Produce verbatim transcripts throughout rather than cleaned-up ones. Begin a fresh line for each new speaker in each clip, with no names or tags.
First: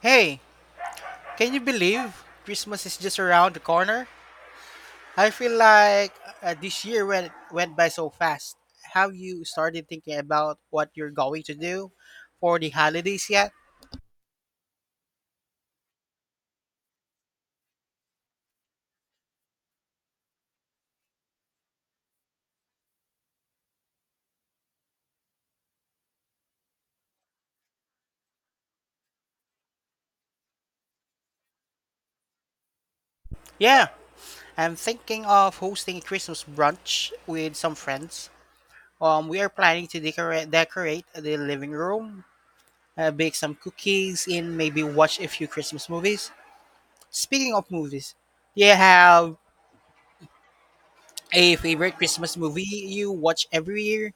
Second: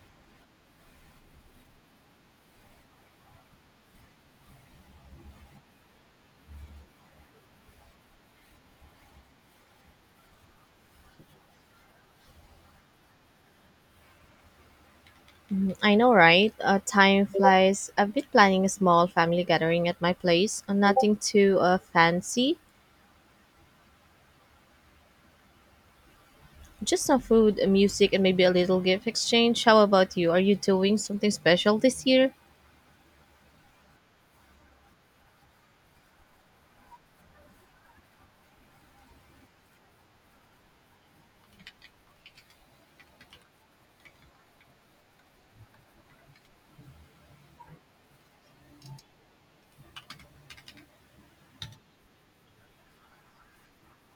Hey, can you believe Christmas is just around the corner? I feel like uh, this year went went by so fast. Have you started thinking about what you're going to do for the holidays yet?
I know, right? Uh, time flies. I've been planning a small family gathering at my place. Uh, nothing too uh, fancy, just some food, uh, music, and maybe a little gift exchange. How about you? Are you doing something special this year?
Yeah, I'm thinking of hosting a Christmas brunch with some friends. Um, we are planning to decorate decorate the living room, uh, bake some cookies, and maybe watch a few Christmas movies. Speaking of movies, do you have a favorite Christmas movie you watch every year?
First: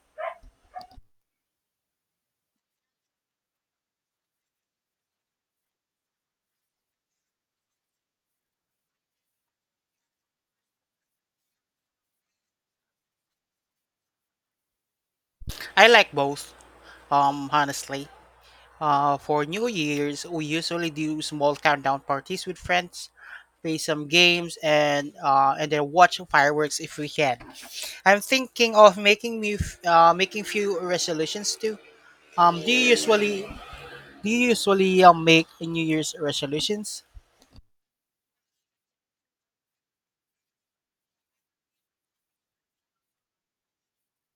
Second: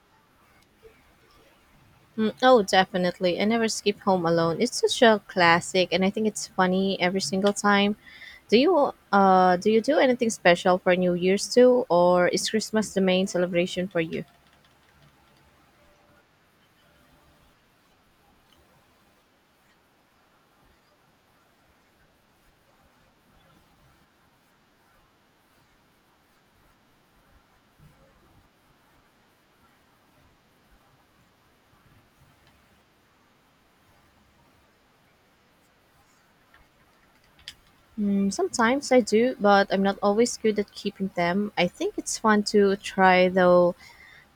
Mm, oh, definitely. I never skip home alone. It's such a classic, and I think it's funny every single time. Do you uh do you do anything special for New Year's too, or is Christmas the main celebration for you?
I like both, um, honestly. Uh, for New Year's, we usually do small countdown parties with friends, play some games, and uh, and then watch fireworks if we can. I'm thinking of making me f- uh, making few resolutions too. Um, do you usually do you usually um, make New Year's resolutions?
Mm, sometimes I do, but I'm not always good at keeping them. I think it's fun to try though.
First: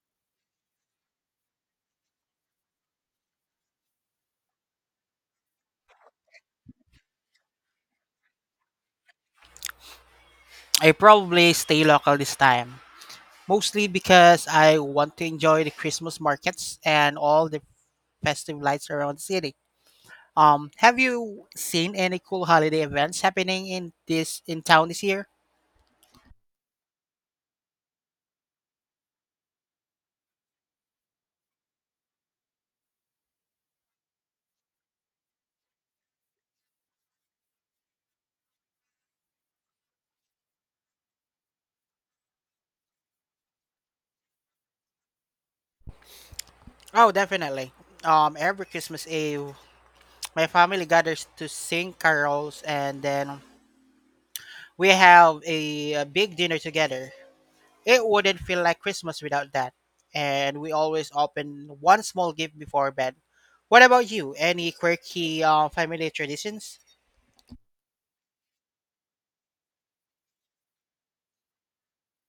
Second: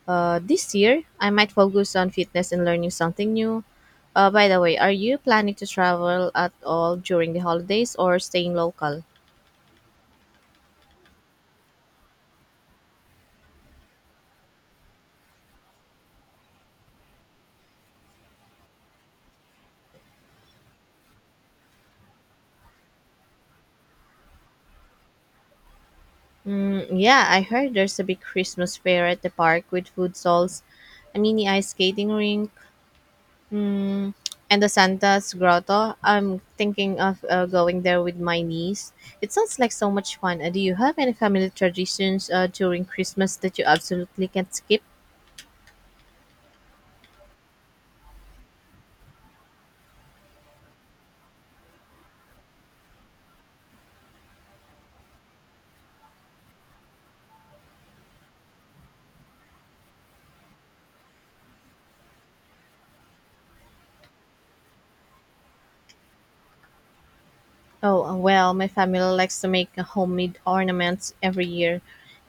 Uh, this year, I might focus on fitness and learning something new. Uh, by the way, are you planning to travel at all during the holidays or staying local?
I probably stay local this time, mostly because I want to enjoy the Christmas markets and all the festive lights around the city. Um, have you seen any cool holiday events happening in this in town this year?
Mm, yeah, I heard there's a big Christmas fair at the park with food stalls, a mini ice skating rink, mm, and the Santa's Grotto. I'm thinking of uh, going there with my niece. It sounds like so much fun. Uh, do you have any family traditions uh, during Christmas that you absolutely can't skip?
Oh, definitely. Um, every Christmas Eve, my family gathers to sing carols, and then we have a, a big dinner together. It wouldn't feel like Christmas without that. And we always open one small gift before bed. What about you? Any quirky uh, family traditions?
Oh, uh, well, my family likes to make uh, homemade ornaments every year.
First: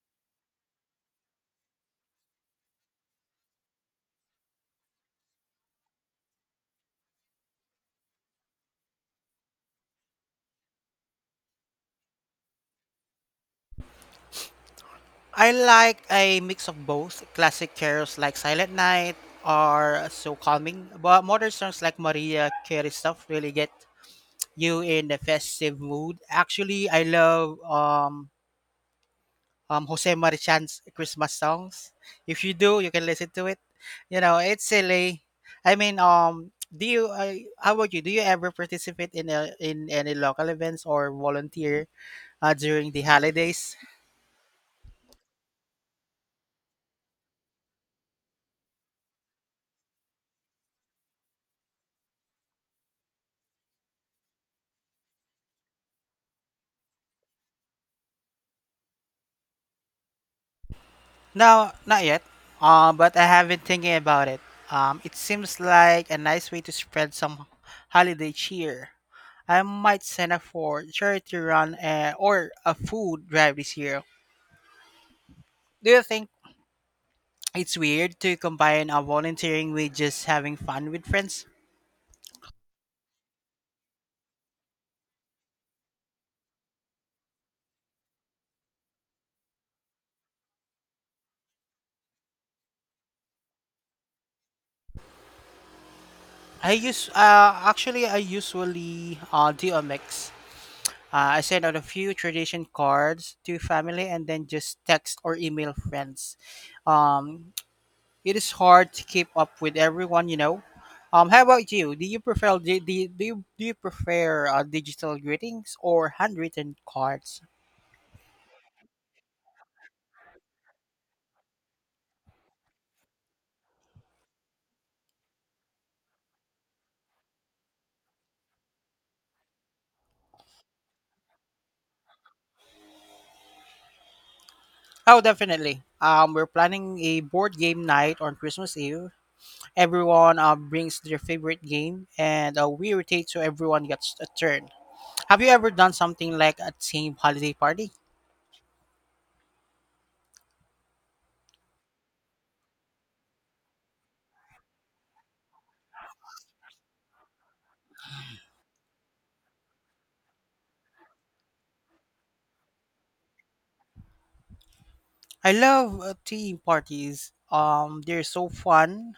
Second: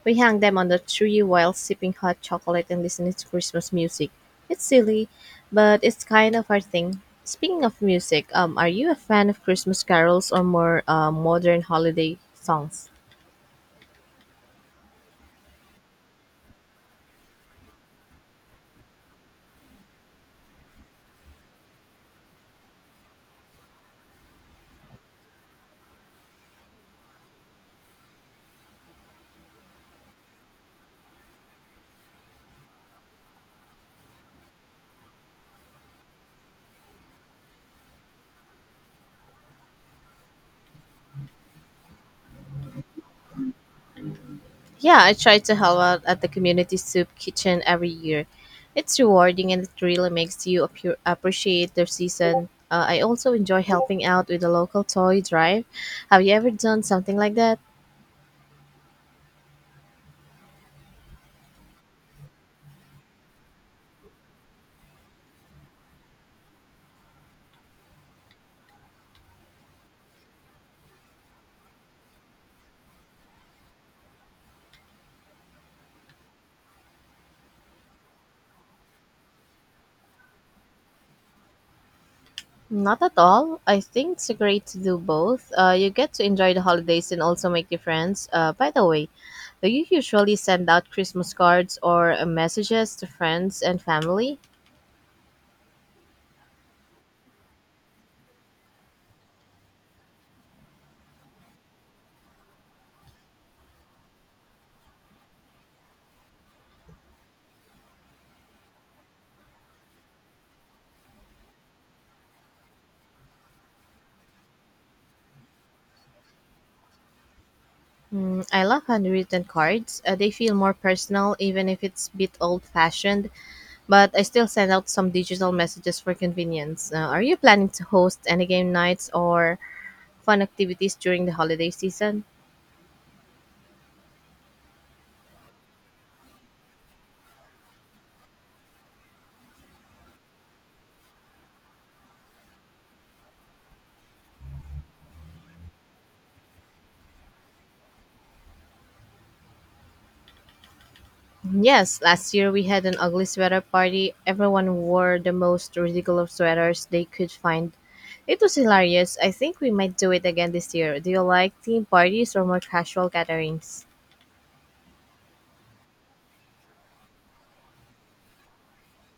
We hang them on the tree while sipping hot chocolate and listening to Christmas music. It's silly, but it's kind of our thing. Speaking of music, um, are you a fan of Christmas carols or more uh, modern holiday songs?
I like a mix of both. Classic carols like Silent Night are so calming, but modern songs like Maria Carey stuff really get you in the festive mood. Actually, I love um um, Jose Marichan's Christmas songs. If you do, you can listen to it. You know, it's silly. I mean, um, do you? I How about you? Do you ever participate in a, in any local events or volunteer uh, during the holidays?
Yeah, I try to help out at the community soup kitchen every year. It's rewarding and it really makes you appu- appreciate the season. Uh, I also enjoy helping out with the local toy drive. Have you ever done something like that?
No, not yet. Um, but I have been thinking about it. Um, it seems like a nice way to spread some holiday cheer. I might sign up for charity run uh, or a food drive this year. Do you think it's weird to combine a volunteering with just having fun with friends?
Not at all. I think it's great to do both. Uh, you get to enjoy the holidays and also make new friends. Uh, by the way, do you usually send out Christmas cards or uh, messages to friends and family?
I use uh, actually I usually uh, do a mix. Uh, I send out a few tradition cards to family and then just text or email friends. Um, it is hard to keep up with everyone, you know. Um, how about you? Do you prefer do, do, you- do you Do you prefer uh, digital greetings or handwritten cards?
Mm, I love handwritten cards. Uh, they feel more personal, even if it's a bit old fashioned, but I still send out some digital messages for convenience. Uh, are you planning to host any game nights or fun activities during the holiday season?
Oh, definitely. Um, we're planning a board game night on Christmas Eve. Everyone uh, brings their favorite game, and uh, we rotate so everyone gets a turn. Have you ever done something like a team holiday party?
Mm, yes, last year we had an ugly sweater party. Everyone wore the most ridiculous sweaters they could find. It was hilarious. I think we might do it again this year. Do you like theme parties or more casual gatherings?
I love uh, team parties. Um, they're so fun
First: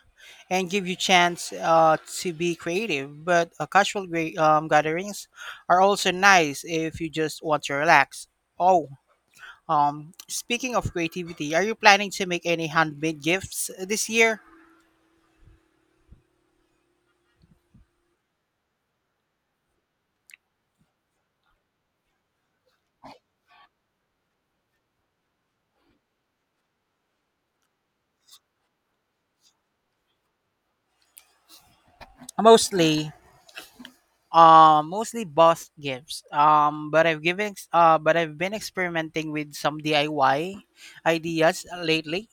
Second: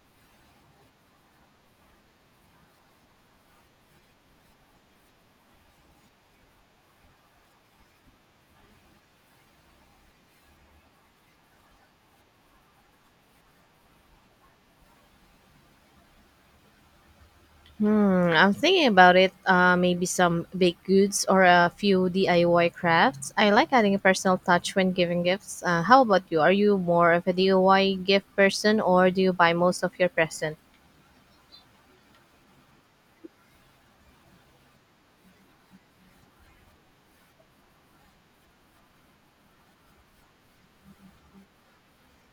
and give you chance uh, to be creative. But uh, casual gra- um, gatherings are also nice if you just want to relax. Oh, um, speaking of creativity, are you planning to make any handmade gifts this year?
Hmm, I'm thinking about it. Uh, maybe some baked goods or a few D I Y crafts. I like adding a personal touch when giving gifts. Uh, how about you? Are you more of a D I Y gift person or do you buy most of your present?
Mostly, Um, mostly boss gifts. Um, but I've given ex- uh, but I've been experimenting with some D I Y ideas lately.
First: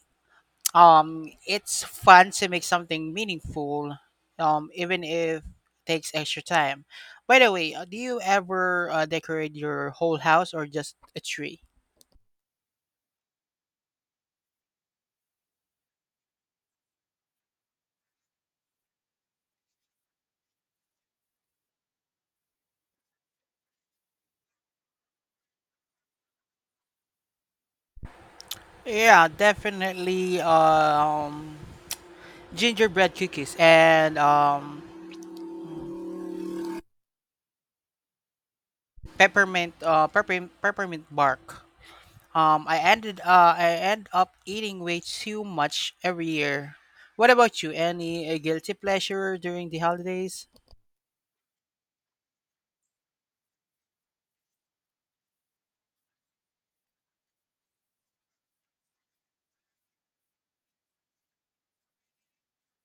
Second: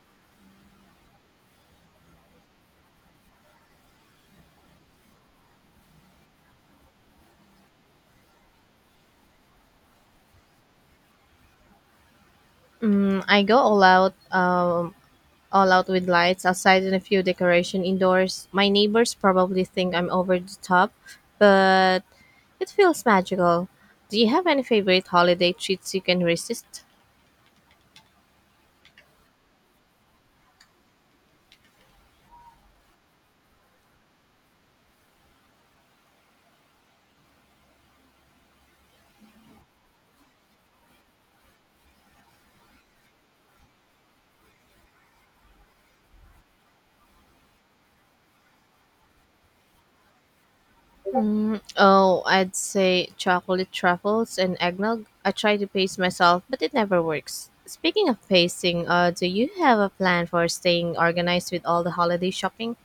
Um, it's fun to make something meaningful, um, even if it takes extra time. By the way, uh, do you ever uh, decorate your whole house or just a tree?
Mm, I go all out, um, all out with lights outside and a few decoration indoors. My neighbors probably think I'm over the top, but it feels magical. Do you have any favorite holiday treats you can resist?
Yeah, definitely. Um, gingerbread cookies and um, peppermint uh, peppermint peppermint bark. Um, I ended uh, I end up eating way too much every year. What about you? Any uh, guilty pleasure during the holidays?
Mm, oh, I'd say chocolate truffles and eggnog. I try to pace myself, but it never works. Speaking of pacing, uh, do you have a plan for staying organized with all the holiday shopping?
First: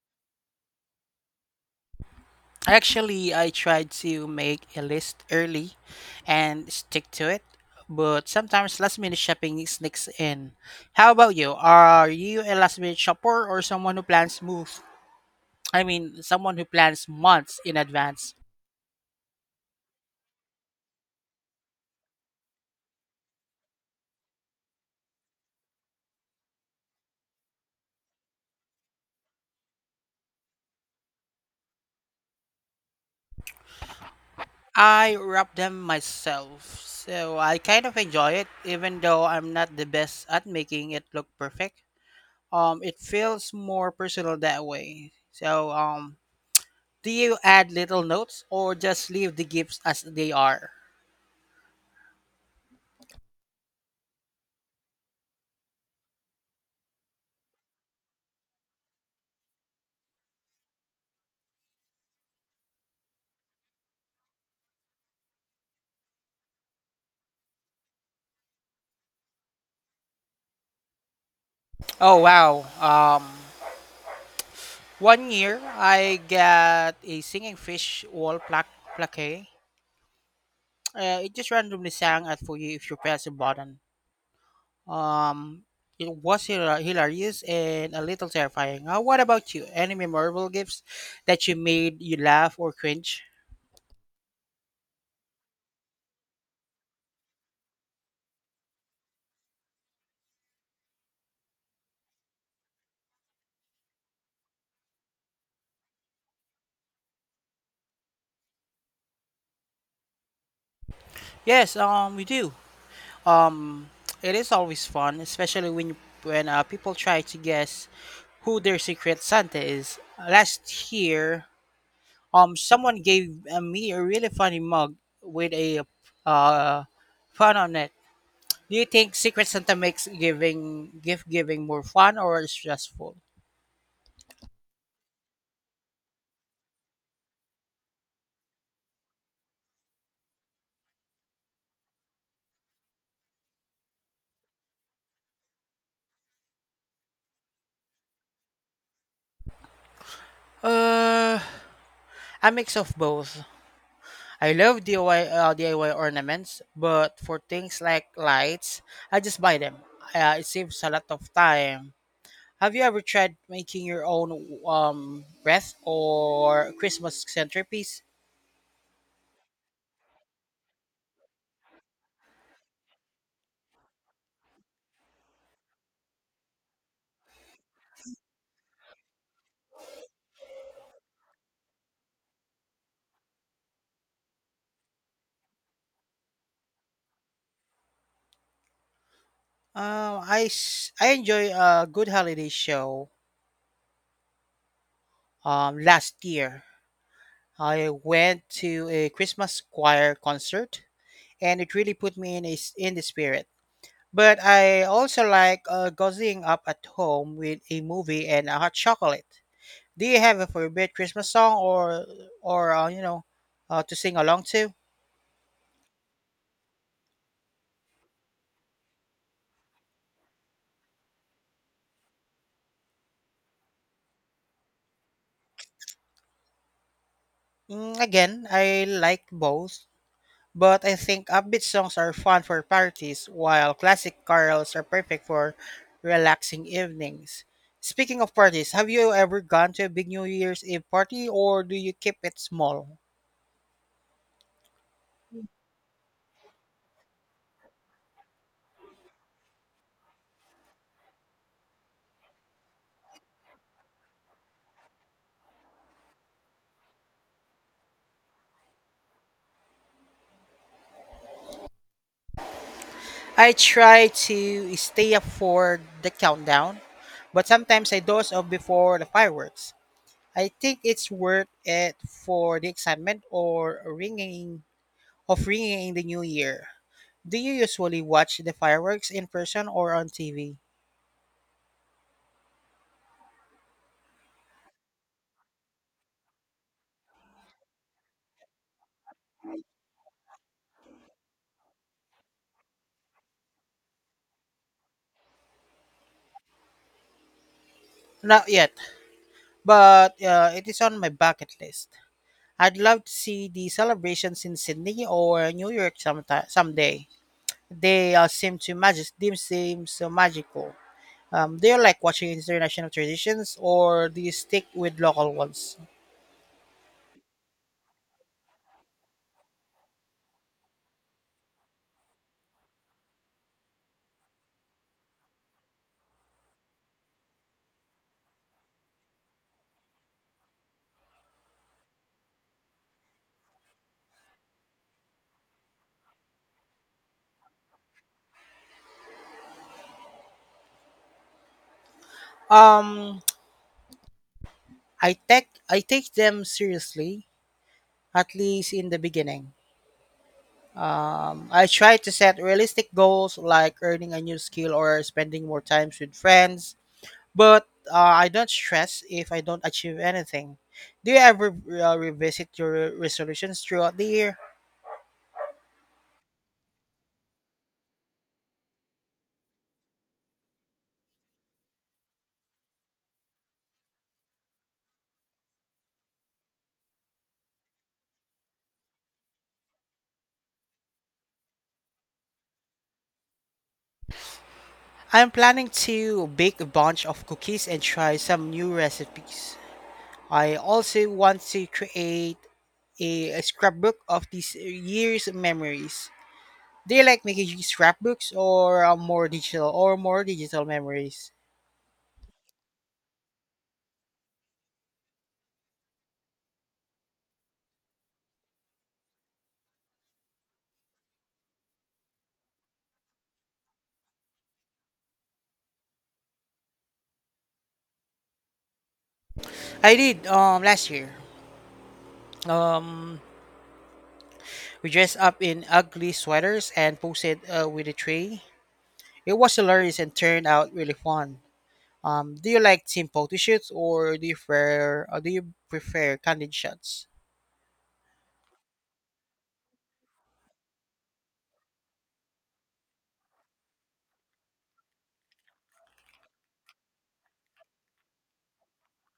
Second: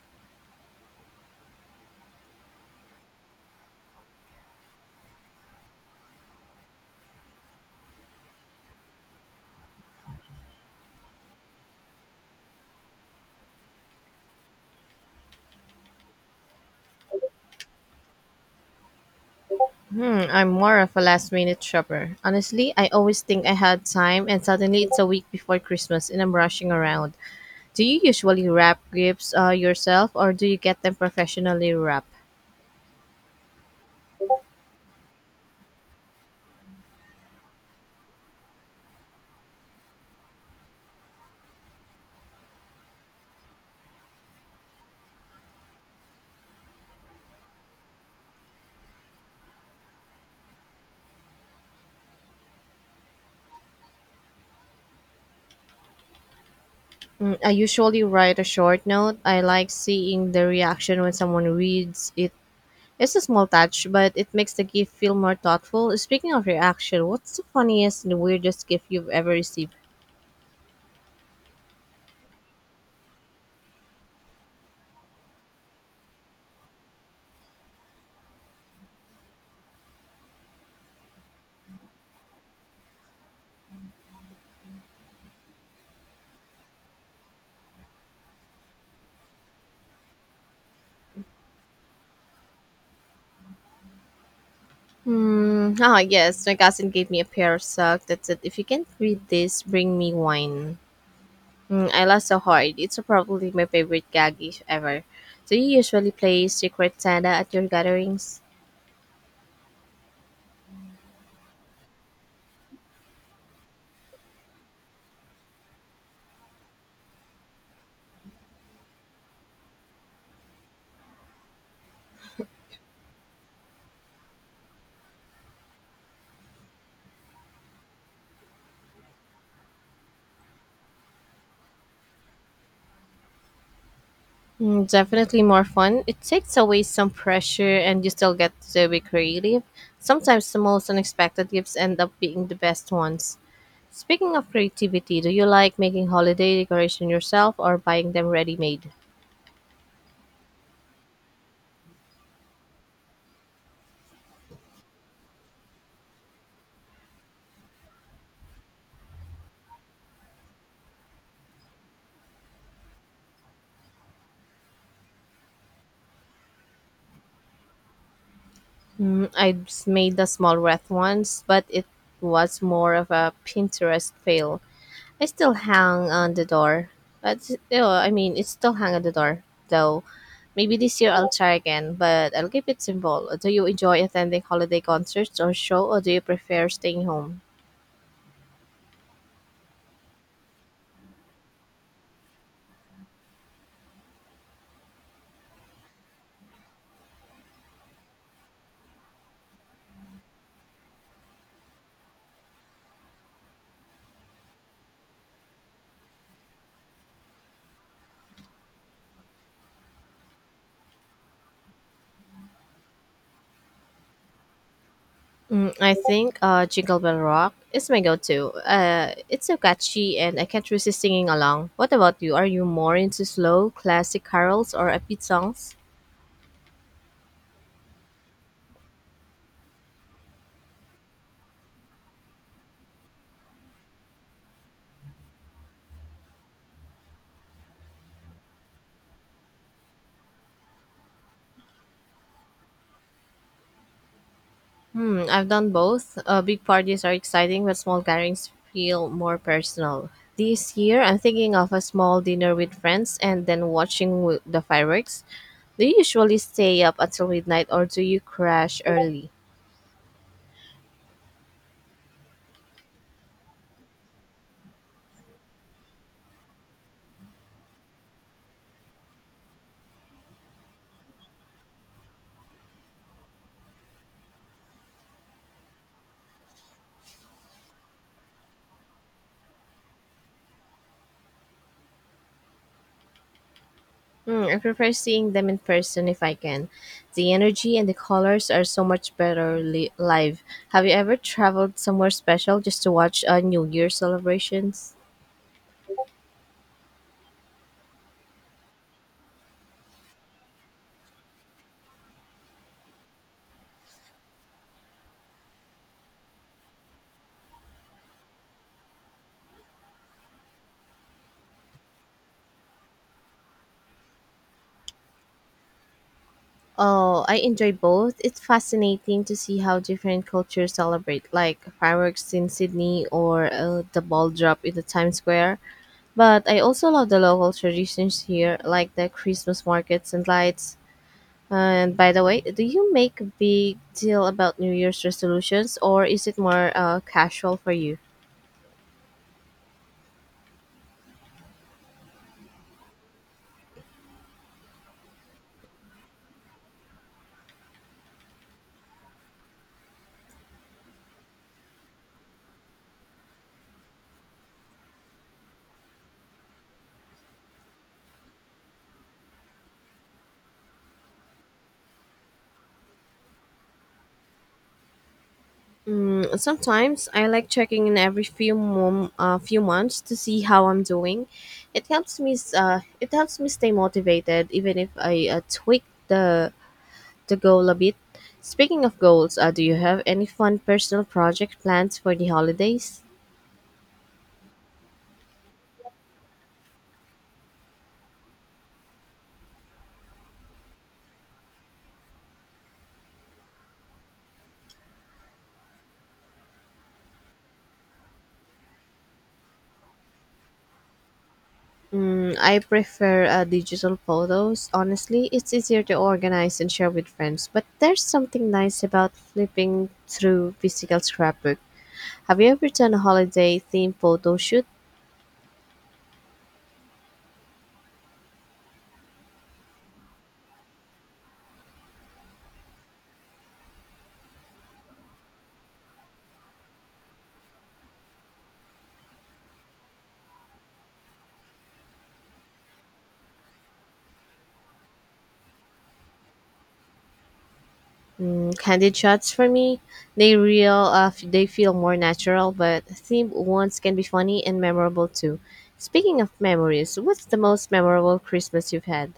Actually, I tried to make a list early and stick to it, but sometimes last minute shopping sneaks in. How about you? Are you a last minute shopper or someone who plans moves? I mean, someone who plans months in advance?
Hmm, I'm more of a last minute shopper. Honestly, I always think I had time, and suddenly it's a week before Christmas and I'm rushing around. Do you usually wrap gifts uh, yourself, or do you get them professionally wrapped?
I wrap them myself, so I kind of enjoy it, even though I'm not the best at making it look perfect. Um, it feels more personal that way. So, um, do you add little notes or just leave the gifts as they are?
Mm, I usually write a short note. I like seeing the reaction when someone reads it. It's a small touch, but it makes the gift feel more thoughtful. Speaking of reaction, what's the funniest and weirdest gift you've ever received?
Oh wow. Um, one year I got a singing fish wall plaque plaque. Uh, it just randomly sang at for you if you press a button. Um, it was hila- hilarious and a little terrifying. Uh, what about you? Any memorable gifts that you made you laugh or cringe?
Hmm. Ah, yes. My cousin gave me a pair of socks that said, "If you can't read this, bring me wine." Mm, I laughed so hard. It's probably my favorite gag if ever. Do you usually play Secret Santa at your gatherings?
Yes, um, we do. Um, it is always fun, especially when you, when uh, people try to guess who their secret Santa is. Last year, um, someone gave uh, me a really funny mug with a uh, fun on it. Do you think Secret Santa makes giving gift giving more fun or stressful?
Mm, definitely more fun. It takes away some pressure, and you still get to be creative. Sometimes the most unexpected gifts end up being the best ones. Speaking of creativity, do you like making holiday decoration yourself or buying them ready made?
Uh, A mix of both. I love D I Y, uh, D I Y ornaments, but for things like lights, I just buy them. Uh, it saves a lot of time. Have you ever tried making your own um, wreath or Christmas centerpiece?
Mm, I s- made a small wreath once, but it was more of a Pinterest fail. I still hang on the door, but uh, I mean, it still hang on the door though. Maybe this year I'll try again, but I'll keep it simple. Do you enjoy attending holiday concerts or show, or do you prefer staying home?
Um, I, s- I enjoy a good holiday show. Um, last year, I went to a Christmas choir concert, and it really put me in a, s- in the spirit. But I also like uh, cozying up at home with a movie and a hot chocolate. Do you have a favorite Christmas song or or uh, you know uh, to sing along to?
Mm, I think uh, Jingle Bell Rock is my go-to. Uh, it's so catchy, and I can't resist singing along. What about you? Are you more into slow, classic carols or upbeat songs?
Mm, again, I like both, but I think upbeat songs are fun for parties, while classic carols are perfect for relaxing evenings. Speaking of parties, have you ever gone to a big New Year's Eve party, or do you keep it small?
Hmm, I've done both. Uh, big parties are exciting, but small gatherings feel more personal. This year, I'm thinking of a small dinner with friends and then watching w- the fireworks. Do you usually stay up until midnight, or do you crash early?
I try to stay up for the countdown, but sometimes I doze off before the fireworks. I think it's worth it for the excitement or ringing of ringing in the new year. Do you usually watch the fireworks in person or on T V?
Mm, I prefer seeing them in person if I can. The energy and the colors are so much better li- live. Have you ever traveled somewhere special just to watch uh, New Year celebrations?
Not yet, but uh, it is on my bucket list. I'd love to see the celebrations in Sydney or New York sometime someday. They uh, seem to magic. They seem so magical. Um, do you like watching international traditions or do you stick with local ones?
Oh, I enjoy both. It's fascinating to see how different cultures celebrate, like fireworks in Sydney or uh, the ball drop in the Times Square. But I also love the local traditions here, like the Christmas markets and lights. And by the way, do you make a big deal about New Year's resolutions or is it more uh, casual for you?
Um, I take I take them seriously, at least in the beginning. I try to set realistic goals like earning a new skill or spending more time with friends, but uh, I don't stress if I don't achieve anything. Do you ever uh, revisit your resolutions throughout the year?
Mm, sometimes I like checking in every few mom, uh, few months to see how I'm doing. It helps me s- uh, it helps me stay motivated even if I uh, tweak the the goal a bit. Speaking of goals, uh, do you have any fun personal project plans for the holidays?
I'm planning to bake a bunch of cookies and try some new recipes. I also want to create a, a scrapbook of these years memories. Do you like making scrapbooks or uh, more digital or more digital memories?
Mm, I prefer uh, digital photos. Honestly, it's easier to organize and share with friends. But there's something nice about flipping through physical scrapbook. Have you ever done a holiday themed photo shoot?
I did um last year. Um, we dressed up in ugly sweaters and posted uh, with a tray. It was hilarious and turned out really fun. Um, do you like team photo shoots or do you prefer or do you prefer candid shots?
Mm, candid shots for me, they real. Uh, f- they feel more natural, but themed ones can be funny and memorable too. Speaking of memories, what's the most memorable Christmas you've had?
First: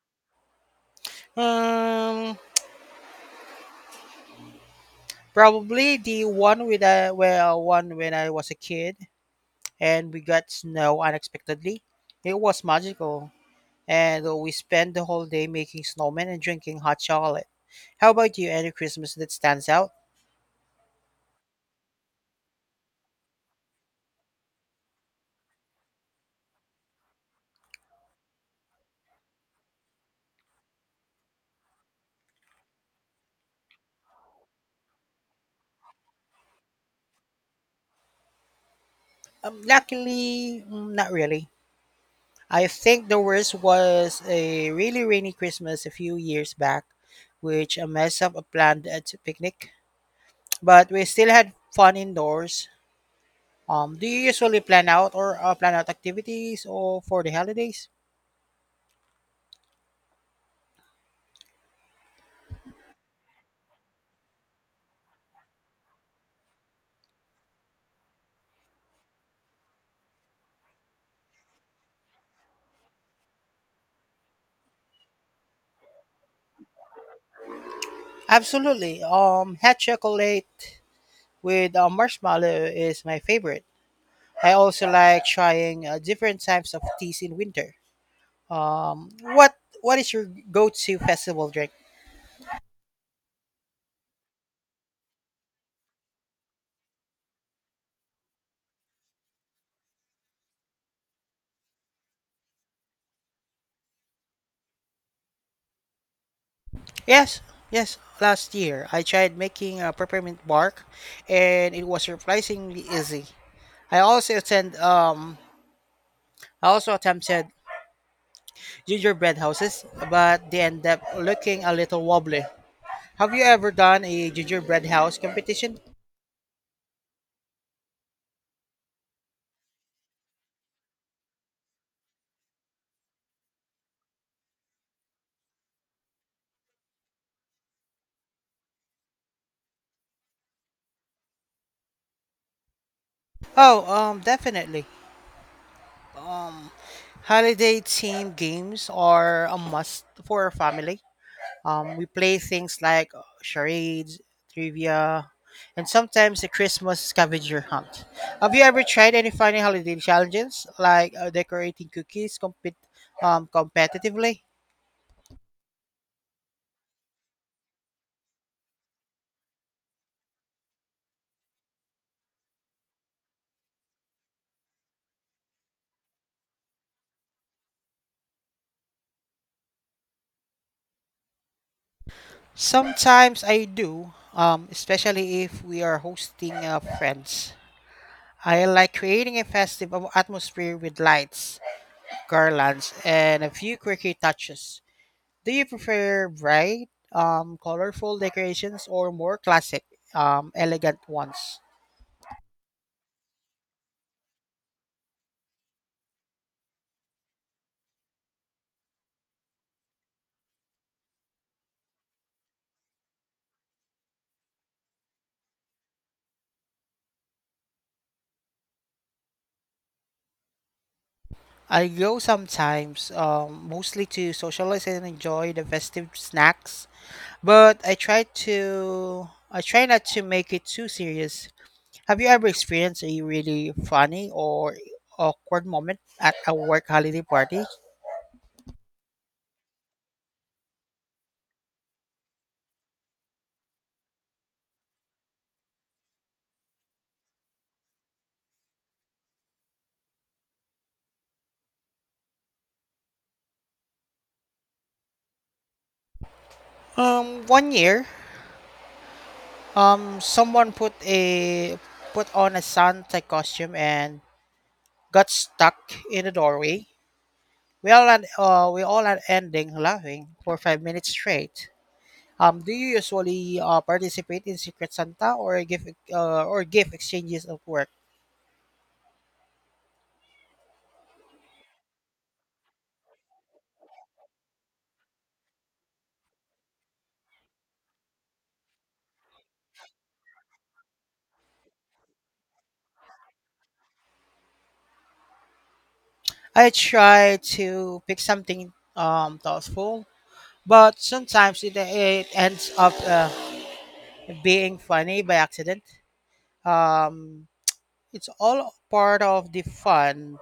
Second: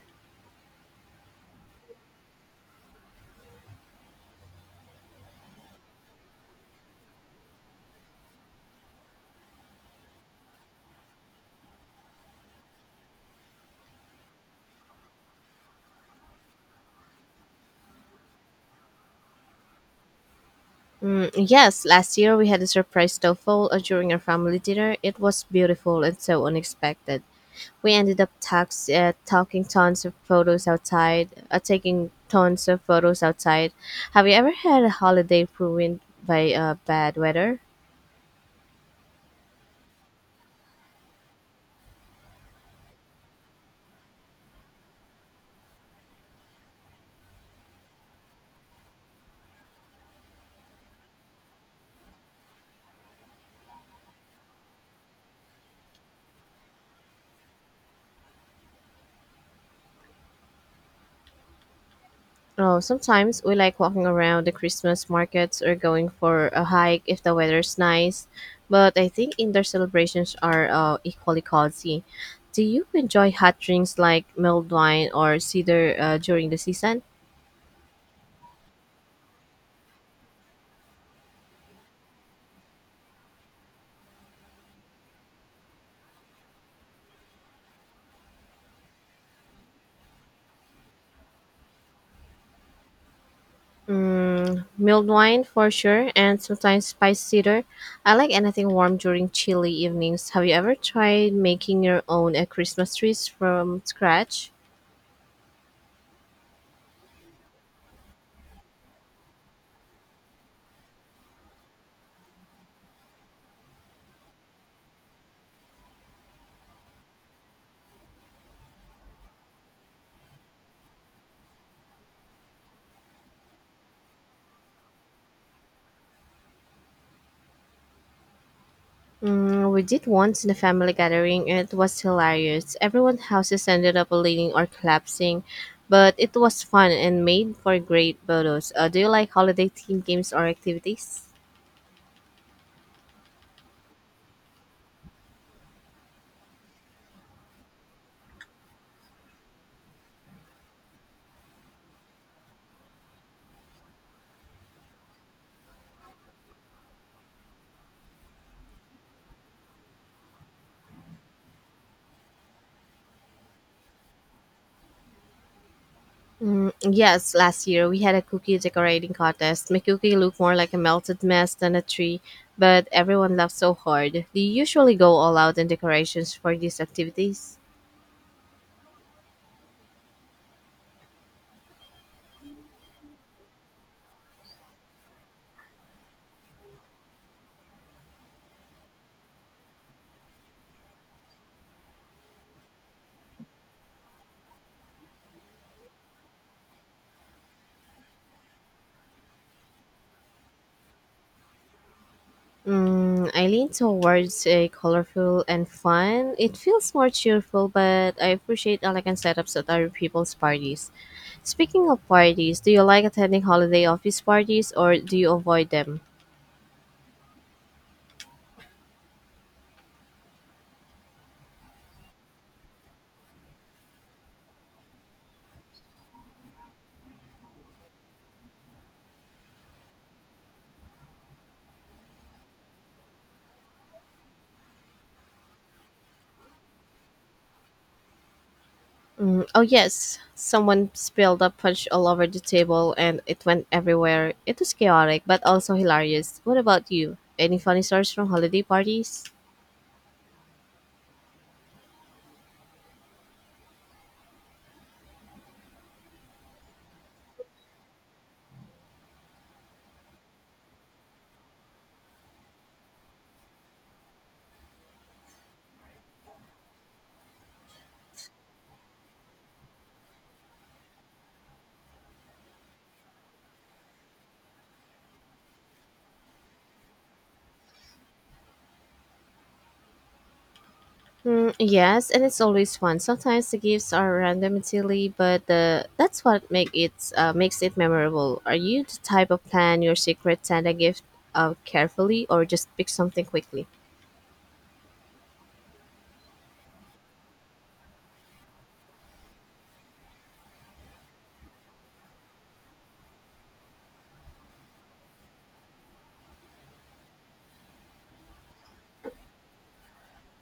Um, probably the one with a well one when I was a kid, and we got snow unexpectedly. It was magical, and we spent the whole day making snowmen and drinking hot chocolate. How about you? Any Christmas that stands out?
Mm, yes, last year we had a surprise snowfall uh, during our family dinner. It was beautiful and so unexpected. We ended up tax, uh, talking tons of photos outside, uh, taking tons of photos outside. Have you ever had a holiday ruined by uh, bad weather?
Um, luckily, mm, not really. I think the worst was a really rainy Christmas a few years back, which I messed up a planned uh, t- picnic. But we still had fun indoors. Um, do you usually plan out or uh, plan out activities or for the holidays?
Oh, sometimes we like walking around the Christmas markets or going for a hike if the weather's nice. But I think indoor celebrations are uh, equally cozy. Do you enjoy hot drinks like mulled wine or cider uh, during the season?
Absolutely. Um, hot chocolate with uh, marshmallow is my favorite. I also like trying uh, different types of teas in winter. Um, what what is your go-to festival drink?
Mm, mulled wine for sure, and sometimes spiced cider. I like anything warm during chilly evenings. Have you ever tried making your own uh, Christmas trees from scratch?
Yes, yes. Last year, I tried making a peppermint bark, and it was surprisingly easy. I also attend um I also attempted gingerbread houses, but they end up looking a little wobbly. Have you ever done a gingerbread house competition?
Mm, we did once in a family gathering. It was hilarious. Everyone's houses ended up leaning or collapsing, but it was fun and made for great photos. Uh, do you like holiday themed games or activities?
Oh, um, definitely. Holiday themed games are a must for our family. Um, we play things like uh, charades, trivia, and sometimes the Christmas scavenger hunt. Have you ever tried any funny holiday challenges like uh, decorating cookies compet um, competitively?
Mm, yes, last year we had a cookie decorating contest. My cookie looked more like a melted mess than a tree, but everyone laughed so hard. Do you usually go all out in decorations for these activities?
Sometimes I do, um, especially if we are hosting uh, friends. I like creating a festive atmosphere with lights, garlands, and a few quirky touches. Do you prefer bright, um, colorful decorations or more classic, um, elegant ones?
Mm, I lean towards a colorful and fun. It feels more cheerful, but I appreciate elegant setups at other people's parties. Speaking of parties, do you like attending holiday office parties or do you avoid them?
I go sometimes, um, mostly to socialize and enjoy the festive snacks, but I try to I try not to make it too serious. Have you ever experienced a really funny or awkward moment at a work holiday party?
Mm, oh, yes. Someone spilled a punch all over the table and it went everywhere. It was chaotic, but also hilarious. What about you? Any funny stories from holiday parties?
Um, one year, um, someone put a put on a Santa costume and got stuck in the doorway. We all had, uh, we all had ending laughing for five minutes straight. Um, do you usually uh, participate in Secret Santa or give uh, or gift exchanges at work?
Mm, yes, and it's always fun. Sometimes the gifts are random and silly, but the that's what make it uh, makes it memorable. Are you the type of plan your secret Santa gift uh, carefully, or just pick something quickly?
I try to pick something um, thoughtful, but sometimes it, it ends up uh, being funny by accident. Um, it's all part of the fun.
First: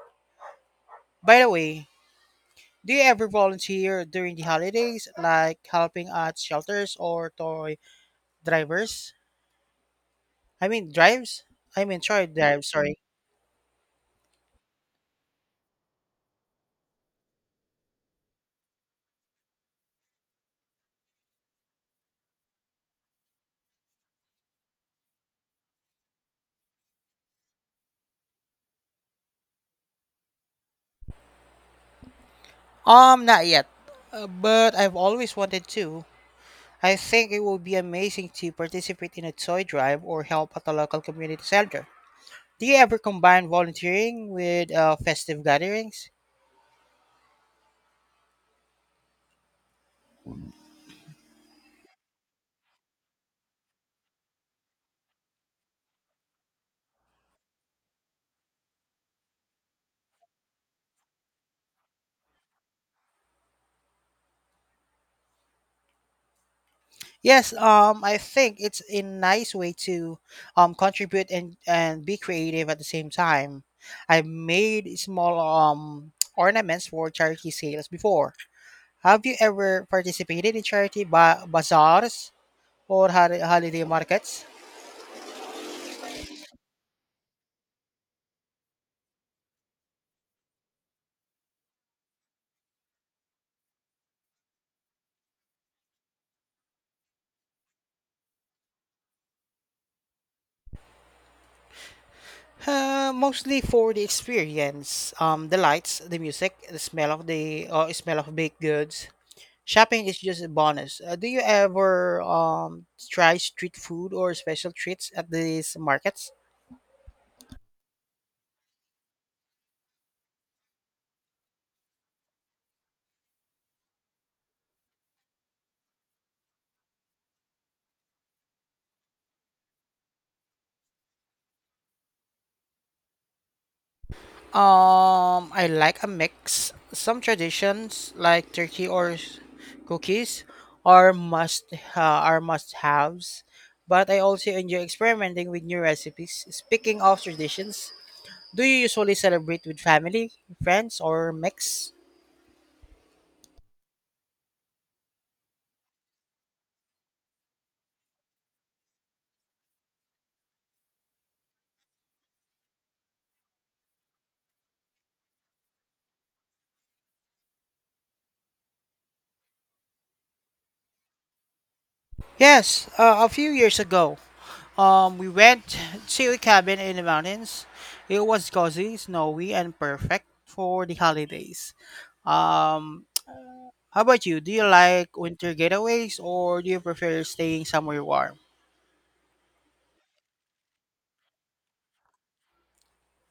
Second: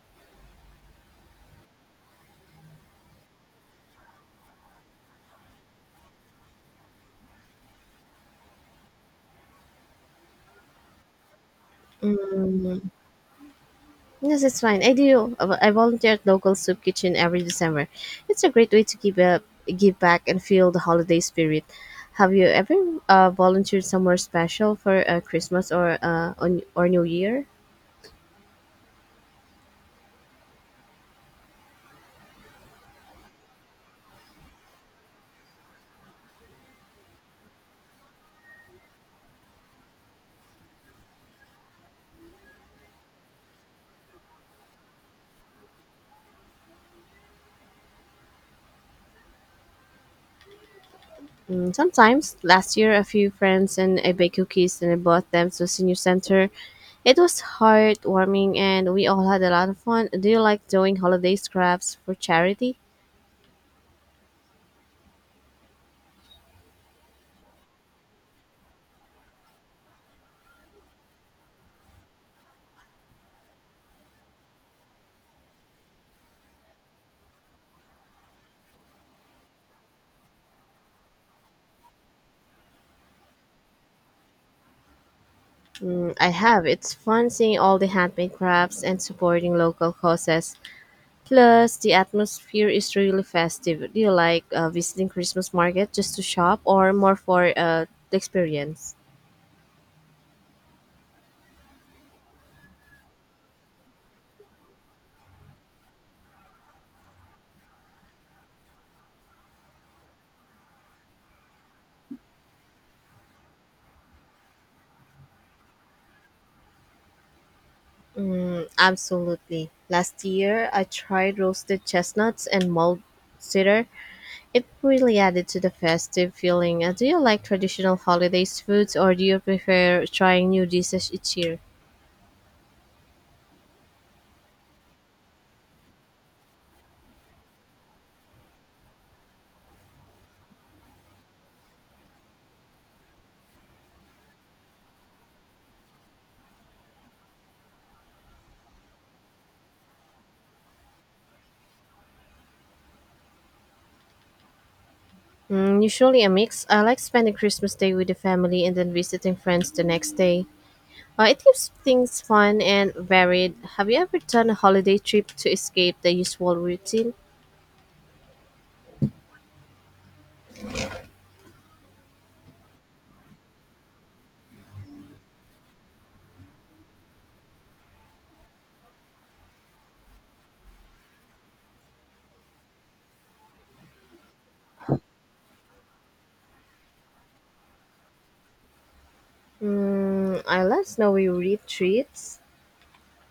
By the way, do you ever volunteer during the holidays, like helping at shelters or toy drivers? I mean, drives? I mean, sorry, drives,
Mm,
sorry.
yes, it's fine. I do. I vo- I volunteer at local soup kitchen every December. It's a great way to give up, give back, and feel the holiday spirit. Have you ever uh, volunteered somewhere special for uh, Christmas or uh, on, or New Year?
Um, not yet. Uh, but I've always wanted to. I think it would be amazing to participate in a toy drive or help at a local community center. Do you ever combine volunteering with uh, festive gatherings?
Mm, sometimes, last year, a few friends and I baked cookies and I bought them to senior center. It was heartwarming and we all had a lot of fun. Do you like doing holiday crafts for charity?
Yes, um, I think it's a nice way to um, contribute and, and be creative at the same time. I made small um, ornaments for charity sales before. Have you ever participated in charity ba- bazaars or hol- holiday markets?
Mm, I have. It's fun seeing all the handmade crafts and supporting local causes. Plus, the atmosphere is really festive. Do you like uh, visiting Christmas market just to shop or more for uh, the experience?
Uh, mostly for the experience, um, the lights, the music, the smell of the uh, smell of baked goods. Shopping is just a bonus. Uh, do you ever um try street food or special treats at these markets?
Absolutely. Last year, I tried roasted chestnuts and mulled cedar. It really added to the festive feeling. Uh, do you like traditional holidays foods or do you prefer trying new dishes each year?
Um, I like a mix. Some traditions like turkey or s- cookies are must uh, are must haves, but I also enjoy experimenting with new recipes. Speaking of traditions, do you usually celebrate with family, friends, or mix?
Mm, usually a mix. I like spending Christmas Day with the family and then visiting friends the next day. Uh, it keeps things fun and varied. Have you ever done a holiday trip to escape the usual routine?
Yes, uh, a few years ago, um, we went to a cabin in the mountains. It was cozy, snowy, and perfect for the holidays. Um, how about you? Do you like winter getaways or do you prefer staying somewhere warm?
Mm, I love snowy retreats.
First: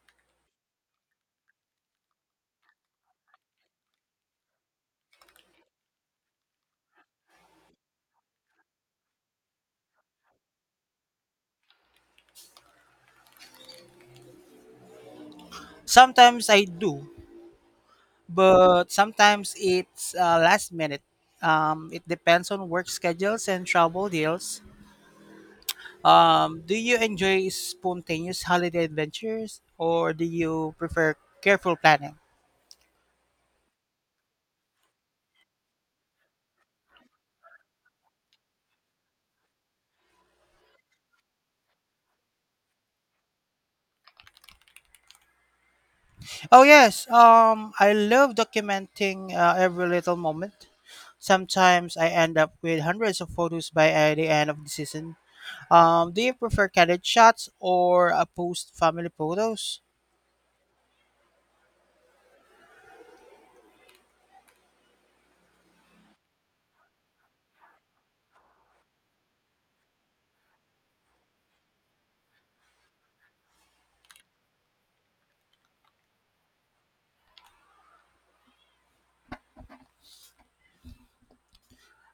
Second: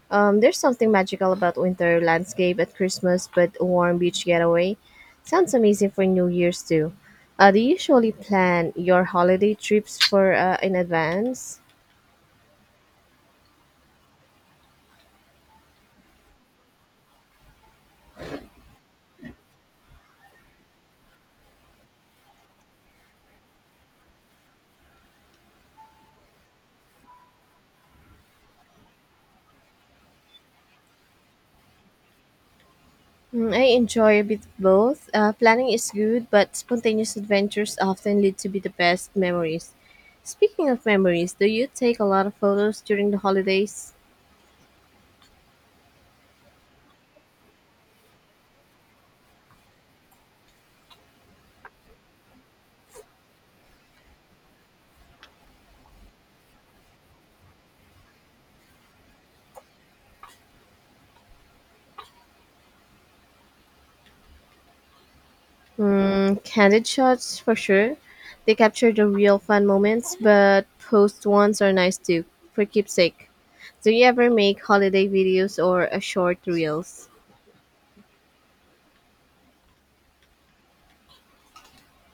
Um, there's something magical about winter landscape at Christmas, but a warm beach getaway sounds amazing for New Year's too. Uh, do you usually plan your holiday trips for uh, in advance?
Sometimes I do, but sometimes it's uh, last minute. Um, it depends on work schedules and travel deals. Um, do you enjoy spontaneous holiday adventures or do you prefer careful planning?
Mm, I enjoy a bit both. Uh, planning is good, but spontaneous adventures often lead to be the best memories. Speaking of memories, do you take a lot of photos during the holidays?
Oh yes, um, I love documenting uh, every little moment. Sometimes I end up with hundreds of photos by uh, the end of the season. Um, do you prefer candid shots or uh, post family photos?
Mm, candid shots for sure. They capture the real fun moments, but post ones are nice too, for keepsake. Do you ever make holiday videos or a short reels?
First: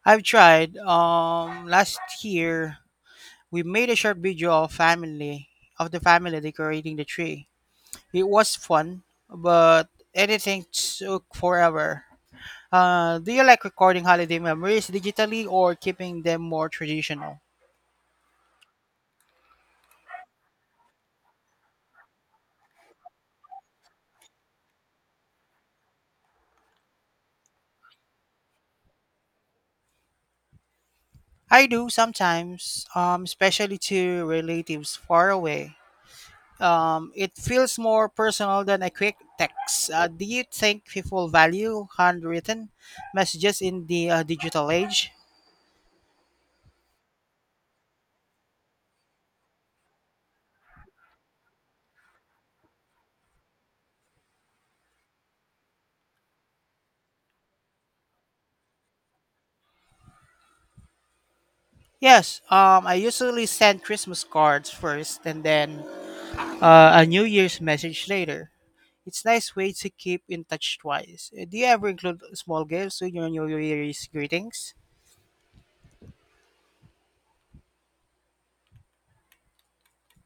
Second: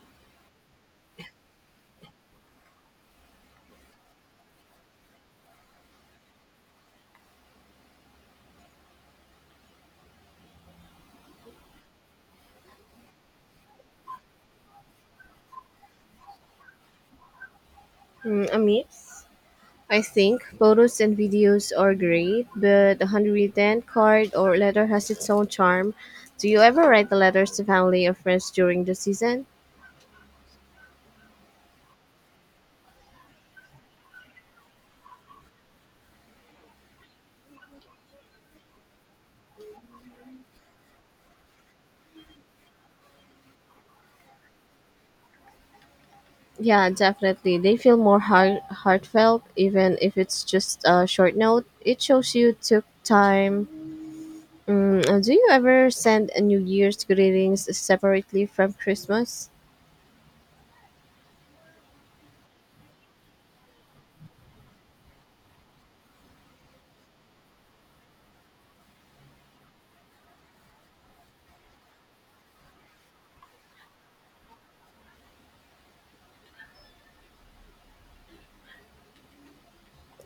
I've tried. Um, last year we made a short video of family of the family decorating the tree. It was fun, but editing took forever. Uh, do you like recording holiday memories digitally or keeping them more traditional?
Mm, a mix. I think photos and videos are great, but a handwritten card or letter has its own charm. Do you ever write the letters to family or friends during the season?
I do sometimes, um, especially to relatives far away. Um, it feels more personal than a quick text. Uh, do you think people value handwritten messages in the uh, digital age?
Yeah, definitely. They feel more heart- heartfelt, even if it's just a short note. It shows you took time. Mm, uh, do you ever send a New Year's greetings separately from Christmas?
Yes, um, I usually send Christmas cards first and then uh, a New Year's message later. It's nice way to keep in touch twice. Uh, Do you ever include small gifts in your New Year's greetings?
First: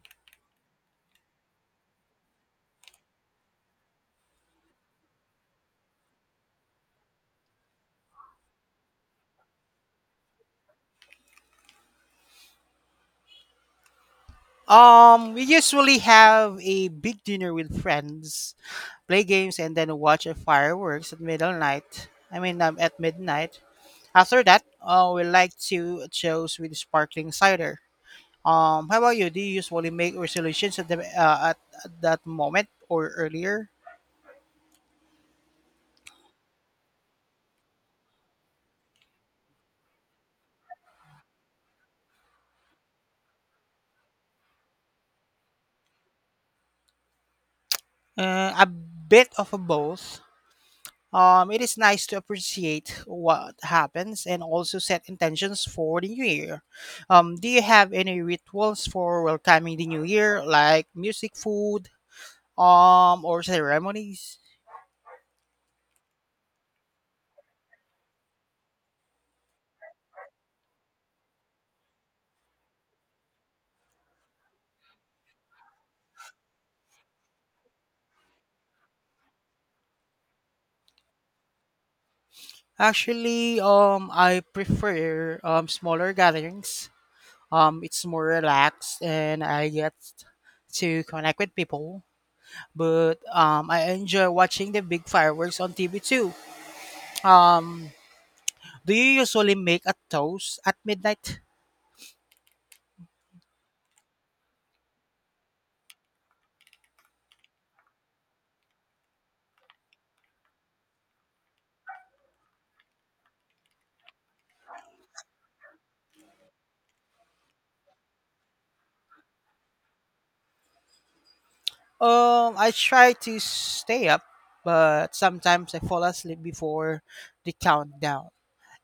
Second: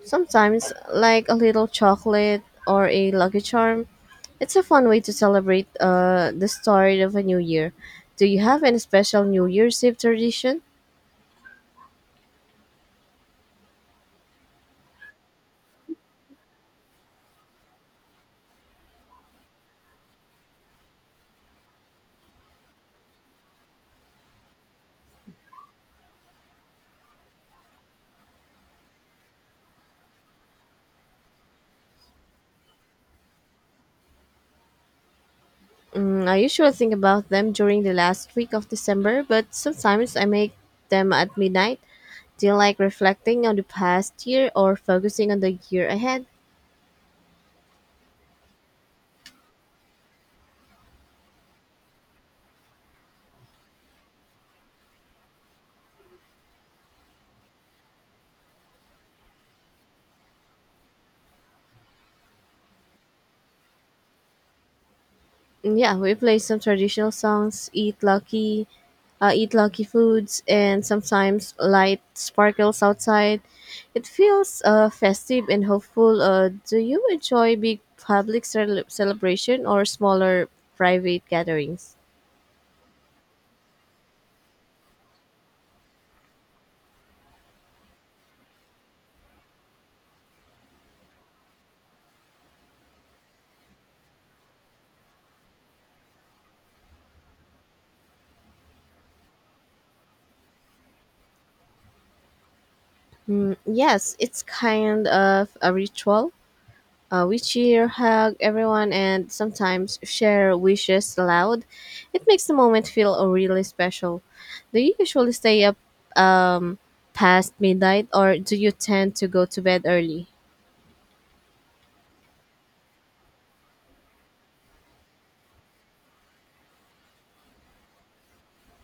Sometimes, like a little chocolate or a lucky charm. It's a fun way to celebrate uh, the start of a new year. Do you have any special New Year's Eve tradition?
Um, we usually have a big dinner with friends, play games, and then watch a fireworks at midnight. I mean, um, at midnight. After that, uh, we like to choose with sparkling cider. Um, how about you? Do you usually make resolutions at the uh, at, at that moment or earlier?
Mm, I usually think about them during the last week of December, but sometimes I make them at midnight. Do you like reflecting on the past year or focusing on the year ahead?
Uh, a bit of a both. Um, it is nice to appreciate what happens and also set intentions for the new year. Um, do you have any rituals for welcoming the new year, like music, food, um, or ceremonies?
Yeah, we play some traditional songs, eat lucky, uh, eat lucky foods, and sometimes light sparkles outside. It feels uh, festive and hopeful. Uh, do you enjoy big public cel- celebration or smaller private gatherings?
Actually, um, I prefer um, smaller gatherings. Um, it's more relaxed and I get to connect with people. But um, I enjoy watching the big fireworks on T V too. Do you usually make a toast at midnight?
Mm, yes, it's kind of a ritual. Uh, we cheer, hug everyone, and sometimes share wishes aloud. It makes the moment feel uh, really special. Do you usually stay up um, past midnight, or do you tend to go to bed early?
Um, I try to stay up, but sometimes I fall asleep before the countdown.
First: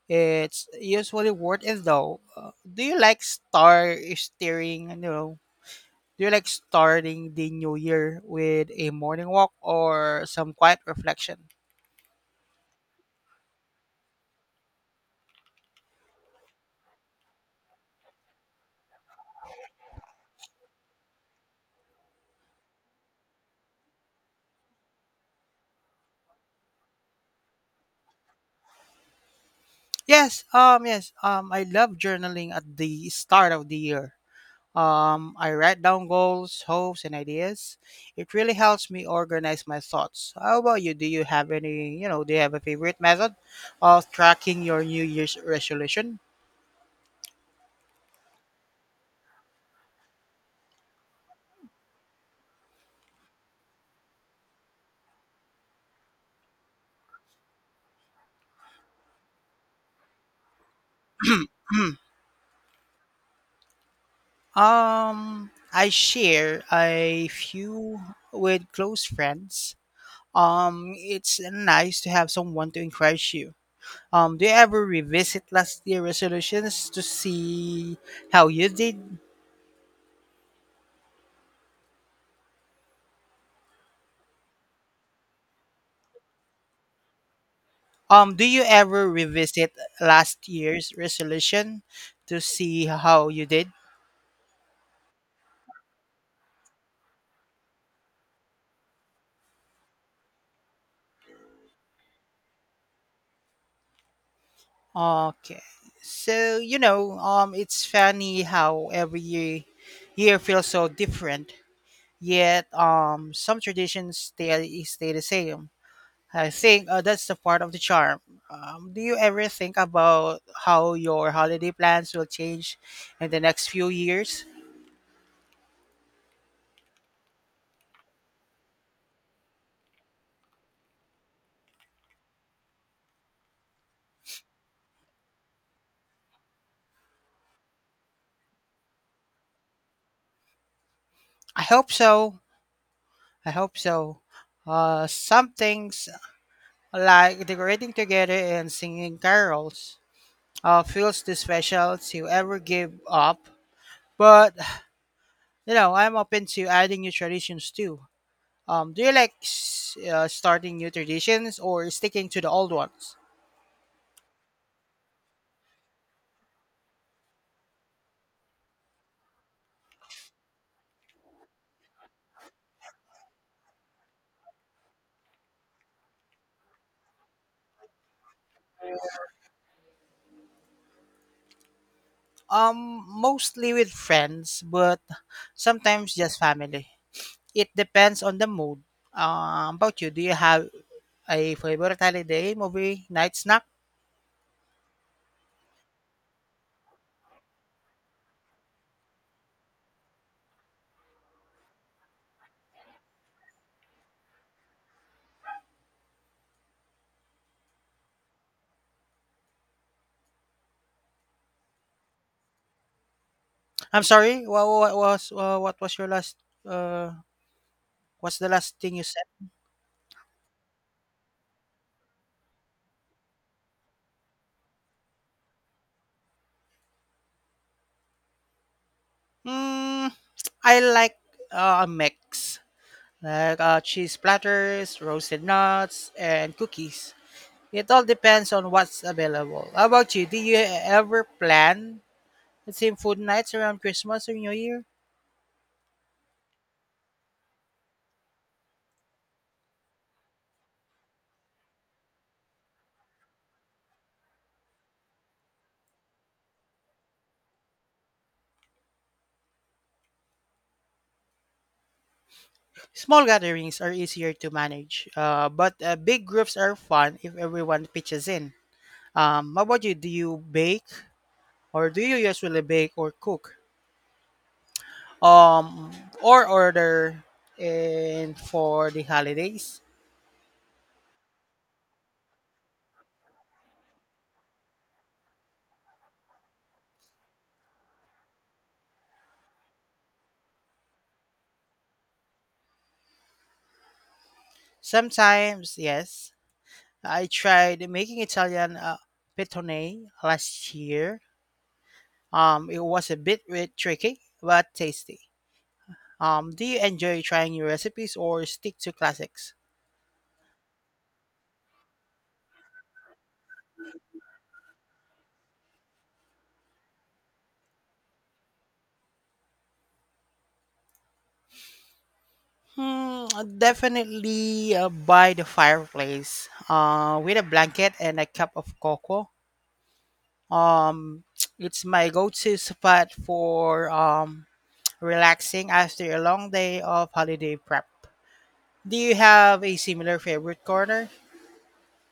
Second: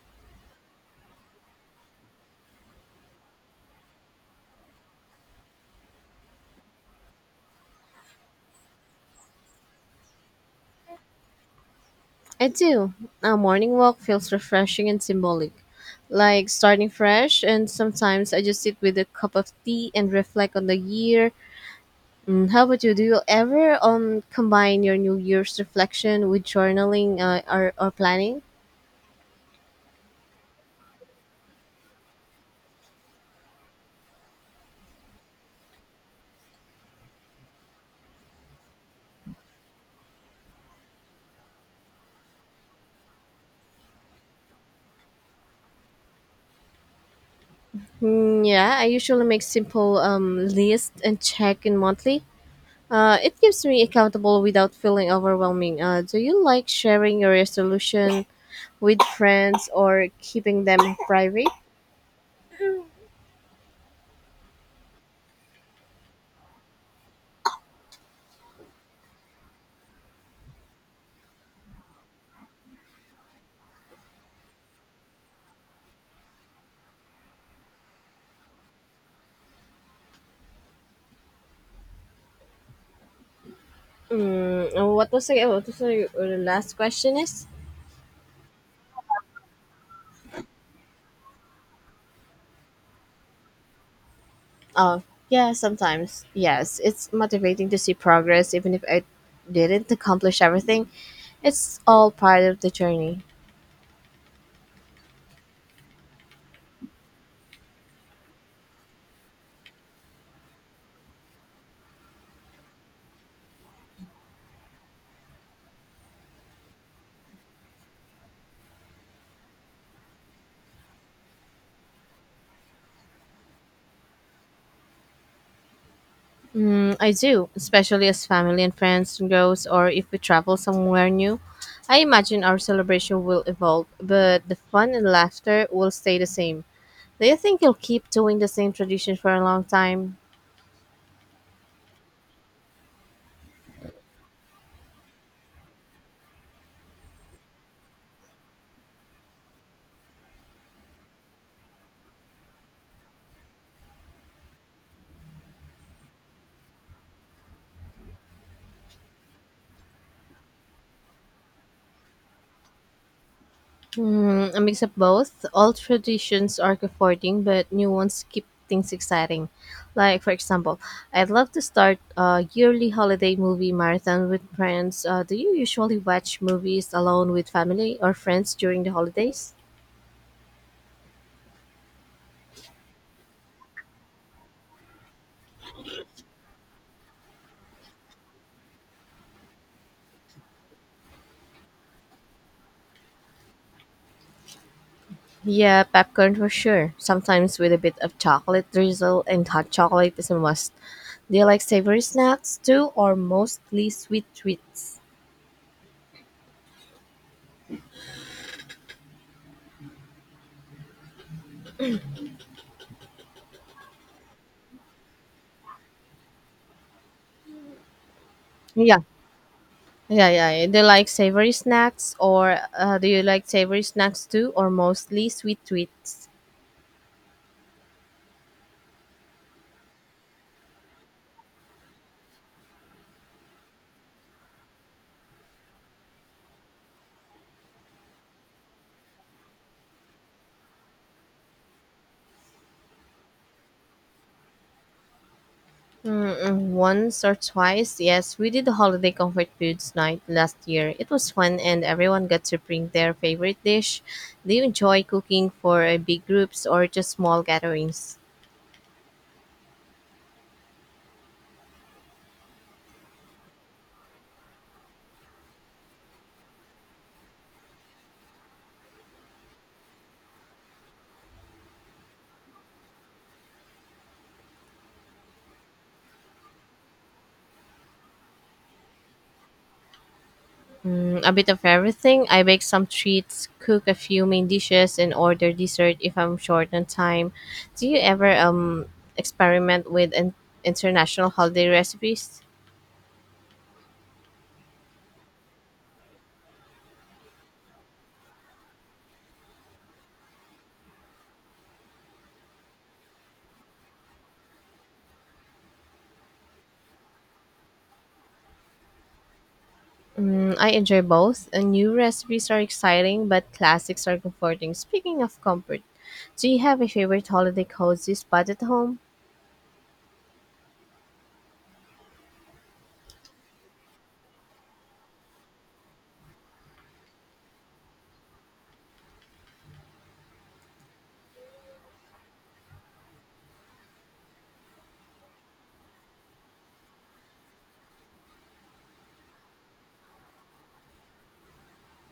It's usually worth it though. Uh, do you like star steering? You know, Do you like starting the new year with a morning walk or some quiet reflection?
I do. A morning walk feels refreshing and symbolic, like starting fresh. And sometimes I just sit with a cup of tea and reflect on the year. Mm, how about you? Do you ever um combine your New Year's reflection with journaling uh, or or planning?
Yes, um, yes, um, I love journaling at the start of the year. Um, I write down goals, hopes, and ideas. It really helps me organize my thoughts. How about you? Do you have any, you know, do you have a favorite method of tracking your New Year's resolution?
Mm, yeah, I usually make simple um, lists and check in monthly. Uh, it keeps me accountable without feeling overwhelming. Uh, do you like sharing your resolution with friends or keeping them private?
Hmm. Um, I share a few with close friends. Um, it's nice to have someone to encourage you. Um, do you ever revisit last year resolutions to see how you did?
Mm, uh, what was the, what was the uh, last question is?
Um, do you ever revisit last year's resolution to see how you did?
Oh, yeah, sometimes. Yes, it's motivating to see progress even if I didn't accomplish everything. It's all part of the journey.
Okay. So, you know, um, it's funny how every year, year feels so different, yet um, some traditions stay, stay the same. I think uh, that's the part of the charm. Um, do you ever think about how your holiday plans will change in the next few years?
Mm, I do, especially as family and friends grows, or if we travel somewhere new. I imagine our celebration will evolve, but the fun and laughter will stay the same. Do you think you'll keep doing the same tradition for a long time?
I hope so. I hope so. Uh, some things like decorating together and singing carols uh, feels too special to ever give up. But you know, I'm open to adding new traditions too. Um, do you like s- uh, starting new traditions or sticking to the old ones?
Hmm, a mix of both. Old traditions are comforting, but new ones keep things exciting. Like, for example, I'd love to start a yearly holiday movie marathon with friends. Uh, do you usually watch movies alone with family or friends during the holidays?
Um, mostly with friends, but sometimes just family. It depends on the mood. Um, about you, do you have a favorite holiday movie night snack?
Yeah, popcorn for sure. Sometimes with a bit of chocolate drizzle and hot chocolate is a must. Do you like savory snacks too, or mostly sweet treats?
I'm sorry. What, what was uh, what was your last? Uh, what's the last thing
Yeah,
you said?
yeah, yeah. Do you like savory snacks, or uh, do you like savory snacks too, or mostly sweet treats?
Mm, I like uh, a mix, like uh, cheese platters, roasted nuts, and cookies. It all depends on what's available. How about you? Do you ever plan the same food nights around Christmas or New Year.
Mm, once or twice, yes, we did the holiday comfort foods night last year. It was fun, and everyone got to bring their favorite dish. Do you enjoy cooking for uh, big groups or just small gatherings?
Small gatherings are easier to manage, uh, but uh, big groups are fun if everyone pitches in. Um, how about you? Do you bake, or do you usually bake or cook, um, or order in for the holidays?
Mm, a bit of everything. I bake some treats, cook a few main dishes, and order dessert if I'm short on time. Do you ever um experiment with in- international holiday recipes?
Sometimes, yes. I tried making Italian uh, pitone last year. Um, it was a bit, bit tricky but tasty. Um, do you enjoy trying new recipes or stick to classics?
Mm, I enjoy both. Uh, new recipes are exciting, but classics are comforting. Speaking of comfort, do you have a favorite holiday cozy spot at home?
Hmm, definitely uh, by the fireplace uh, with a blanket and a cup of cocoa. Um, it's my go-to spot for um, relaxing after a long day of holiday prep. Do you have a similar favorite corner?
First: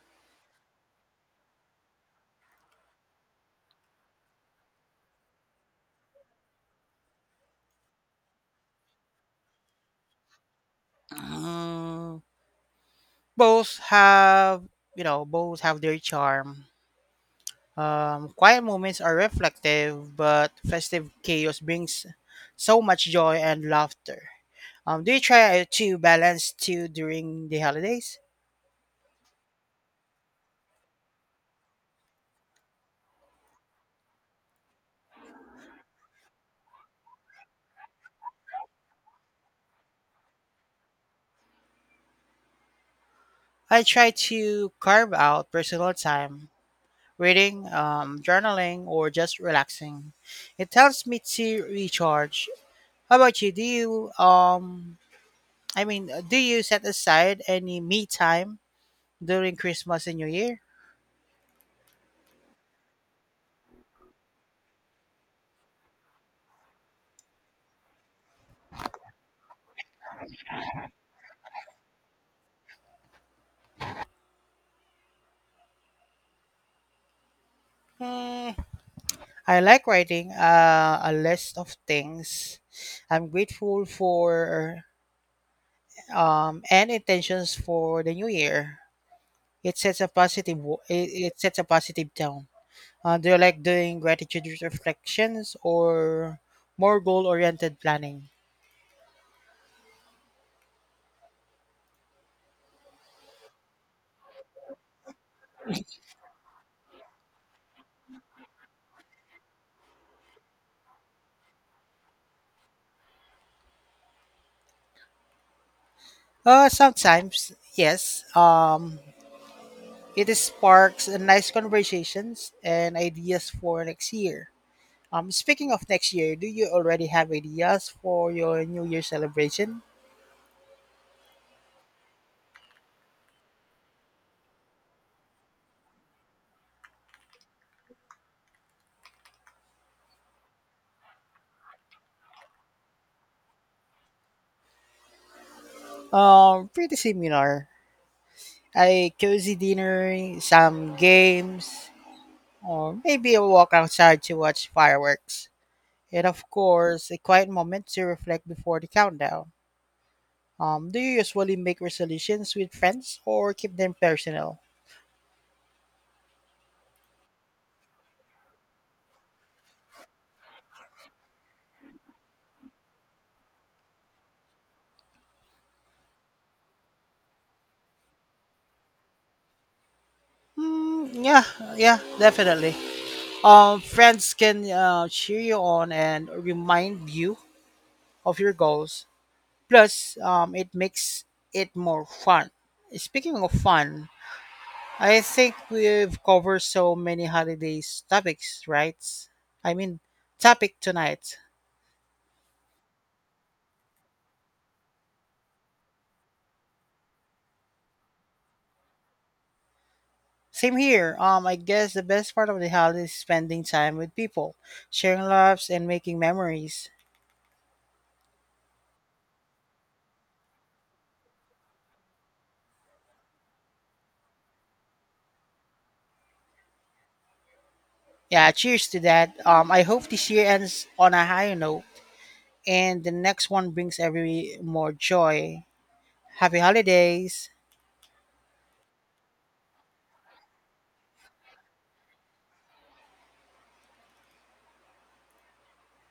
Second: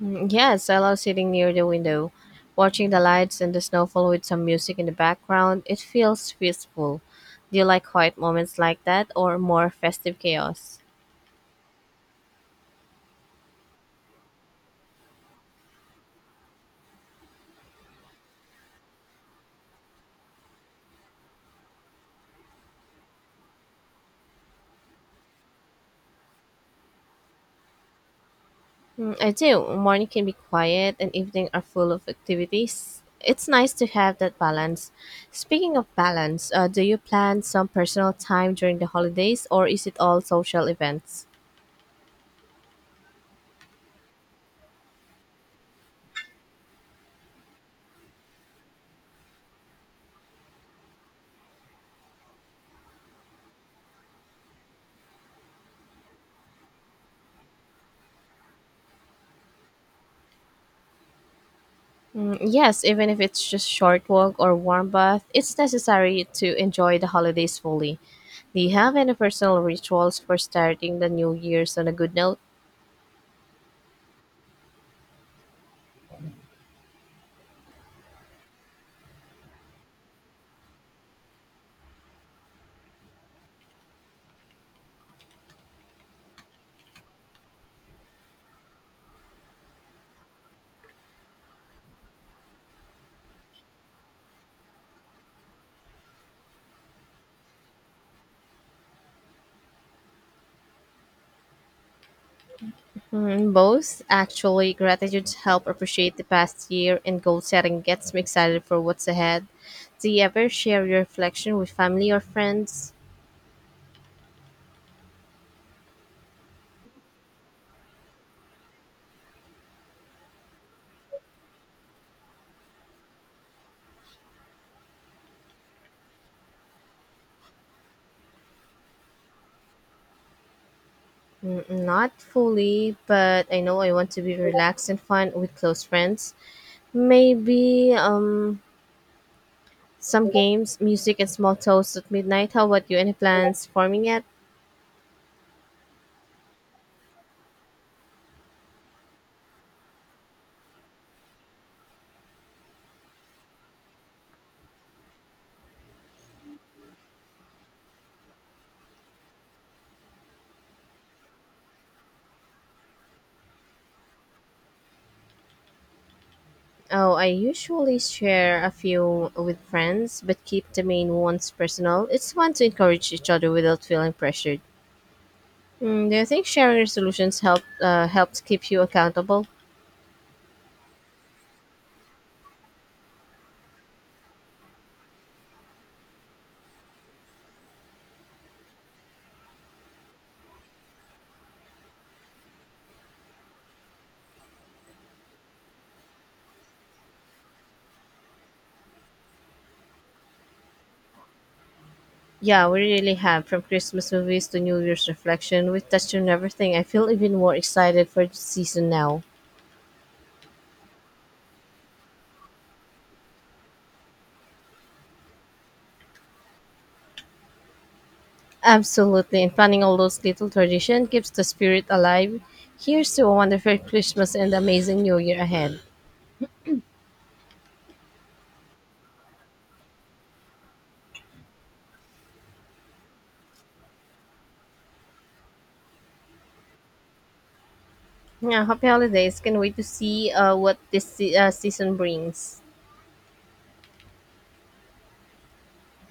Mm, yes, I love sitting near the window, watching the lights and the snowfall with some music in the background. It feels peaceful. Do you like quiet moments like that or more festive chaos?
Mm, both have, you know, both have their charm. Um, quiet moments are reflective, but festive chaos brings so much joy and laughter. Um, do you try to balance two during the holidays?
Mm, I do. Morning can be quiet and evening are full of activities. It's nice to have that balance. Speaking of balance, uh, do you plan some personal time during the holidays or is it all social events?
I try to carve out personal time, reading, um, journaling, or just relaxing. It helps me to recharge. How about you? Do you um, I mean, do you set aside any me time during Christmas and New Year?
Mm, yes, even if it's just short walk or warm bath, it's necessary to enjoy the holidays fully. Do you have any personal rituals for starting the new year's on a good note?
Hmm, I like writing uh, a list of things I'm grateful for um, and intentions for the new year. It sets a positive wo- it, it sets a positive tone. Uh, do you like doing gratitude reflections or more goal-oriented planning?
Mm, both. Actually, gratitude help appreciate the past year and goal setting gets me excited for what's ahead. Do you ever share your reflection with family or friends?
Uh, sometimes, yes. Um, it sparks a nice conversations and ideas for next year. Um, speaking of next year, do you already have ideas for your New Year celebration?
Mm, not fully, but I know I want to be relaxed and fun with close friends. Maybe um some games, music, and small toasts at midnight. How about you? Any plans forming yet?
Um, pretty similar. A cozy dinner, some games, or maybe a walk outside to watch fireworks. And of course, a quiet moment to reflect before the countdown. Um, do you usually make resolutions with friends or keep them personal?
Oh, I usually share a few with friends, but keep the main ones personal. It's fun to encourage each other without feeling pressured. Mm, do you think sharing resolutions help uh, helps keep you accountable?
Mm, yeah, yeah, definitely. Um, friends can uh, cheer you on and remind you of your goals. Plus, um, it makes it more fun. Speaking of fun, I think we've covered so many holidays topics, right? I mean, topic tonight.
Yeah, we really have. From Christmas movies to New Year's reflection, we touched on everything. I feel even more excited for the season now.
Same here. Um, I guess the best part of the holiday is spending time with people, sharing laughs, and making memories.
Absolutely, and planning all those little traditions keeps the spirit alive. Here's to a wonderful Christmas and amazing New Year ahead.
Yeah, cheers to that. Um, I hope this year ends on a higher note, and the next one brings every more joy. Happy holidays.
Yeah, happy holidays! Can't wait to see uh, what this se- uh, season brings.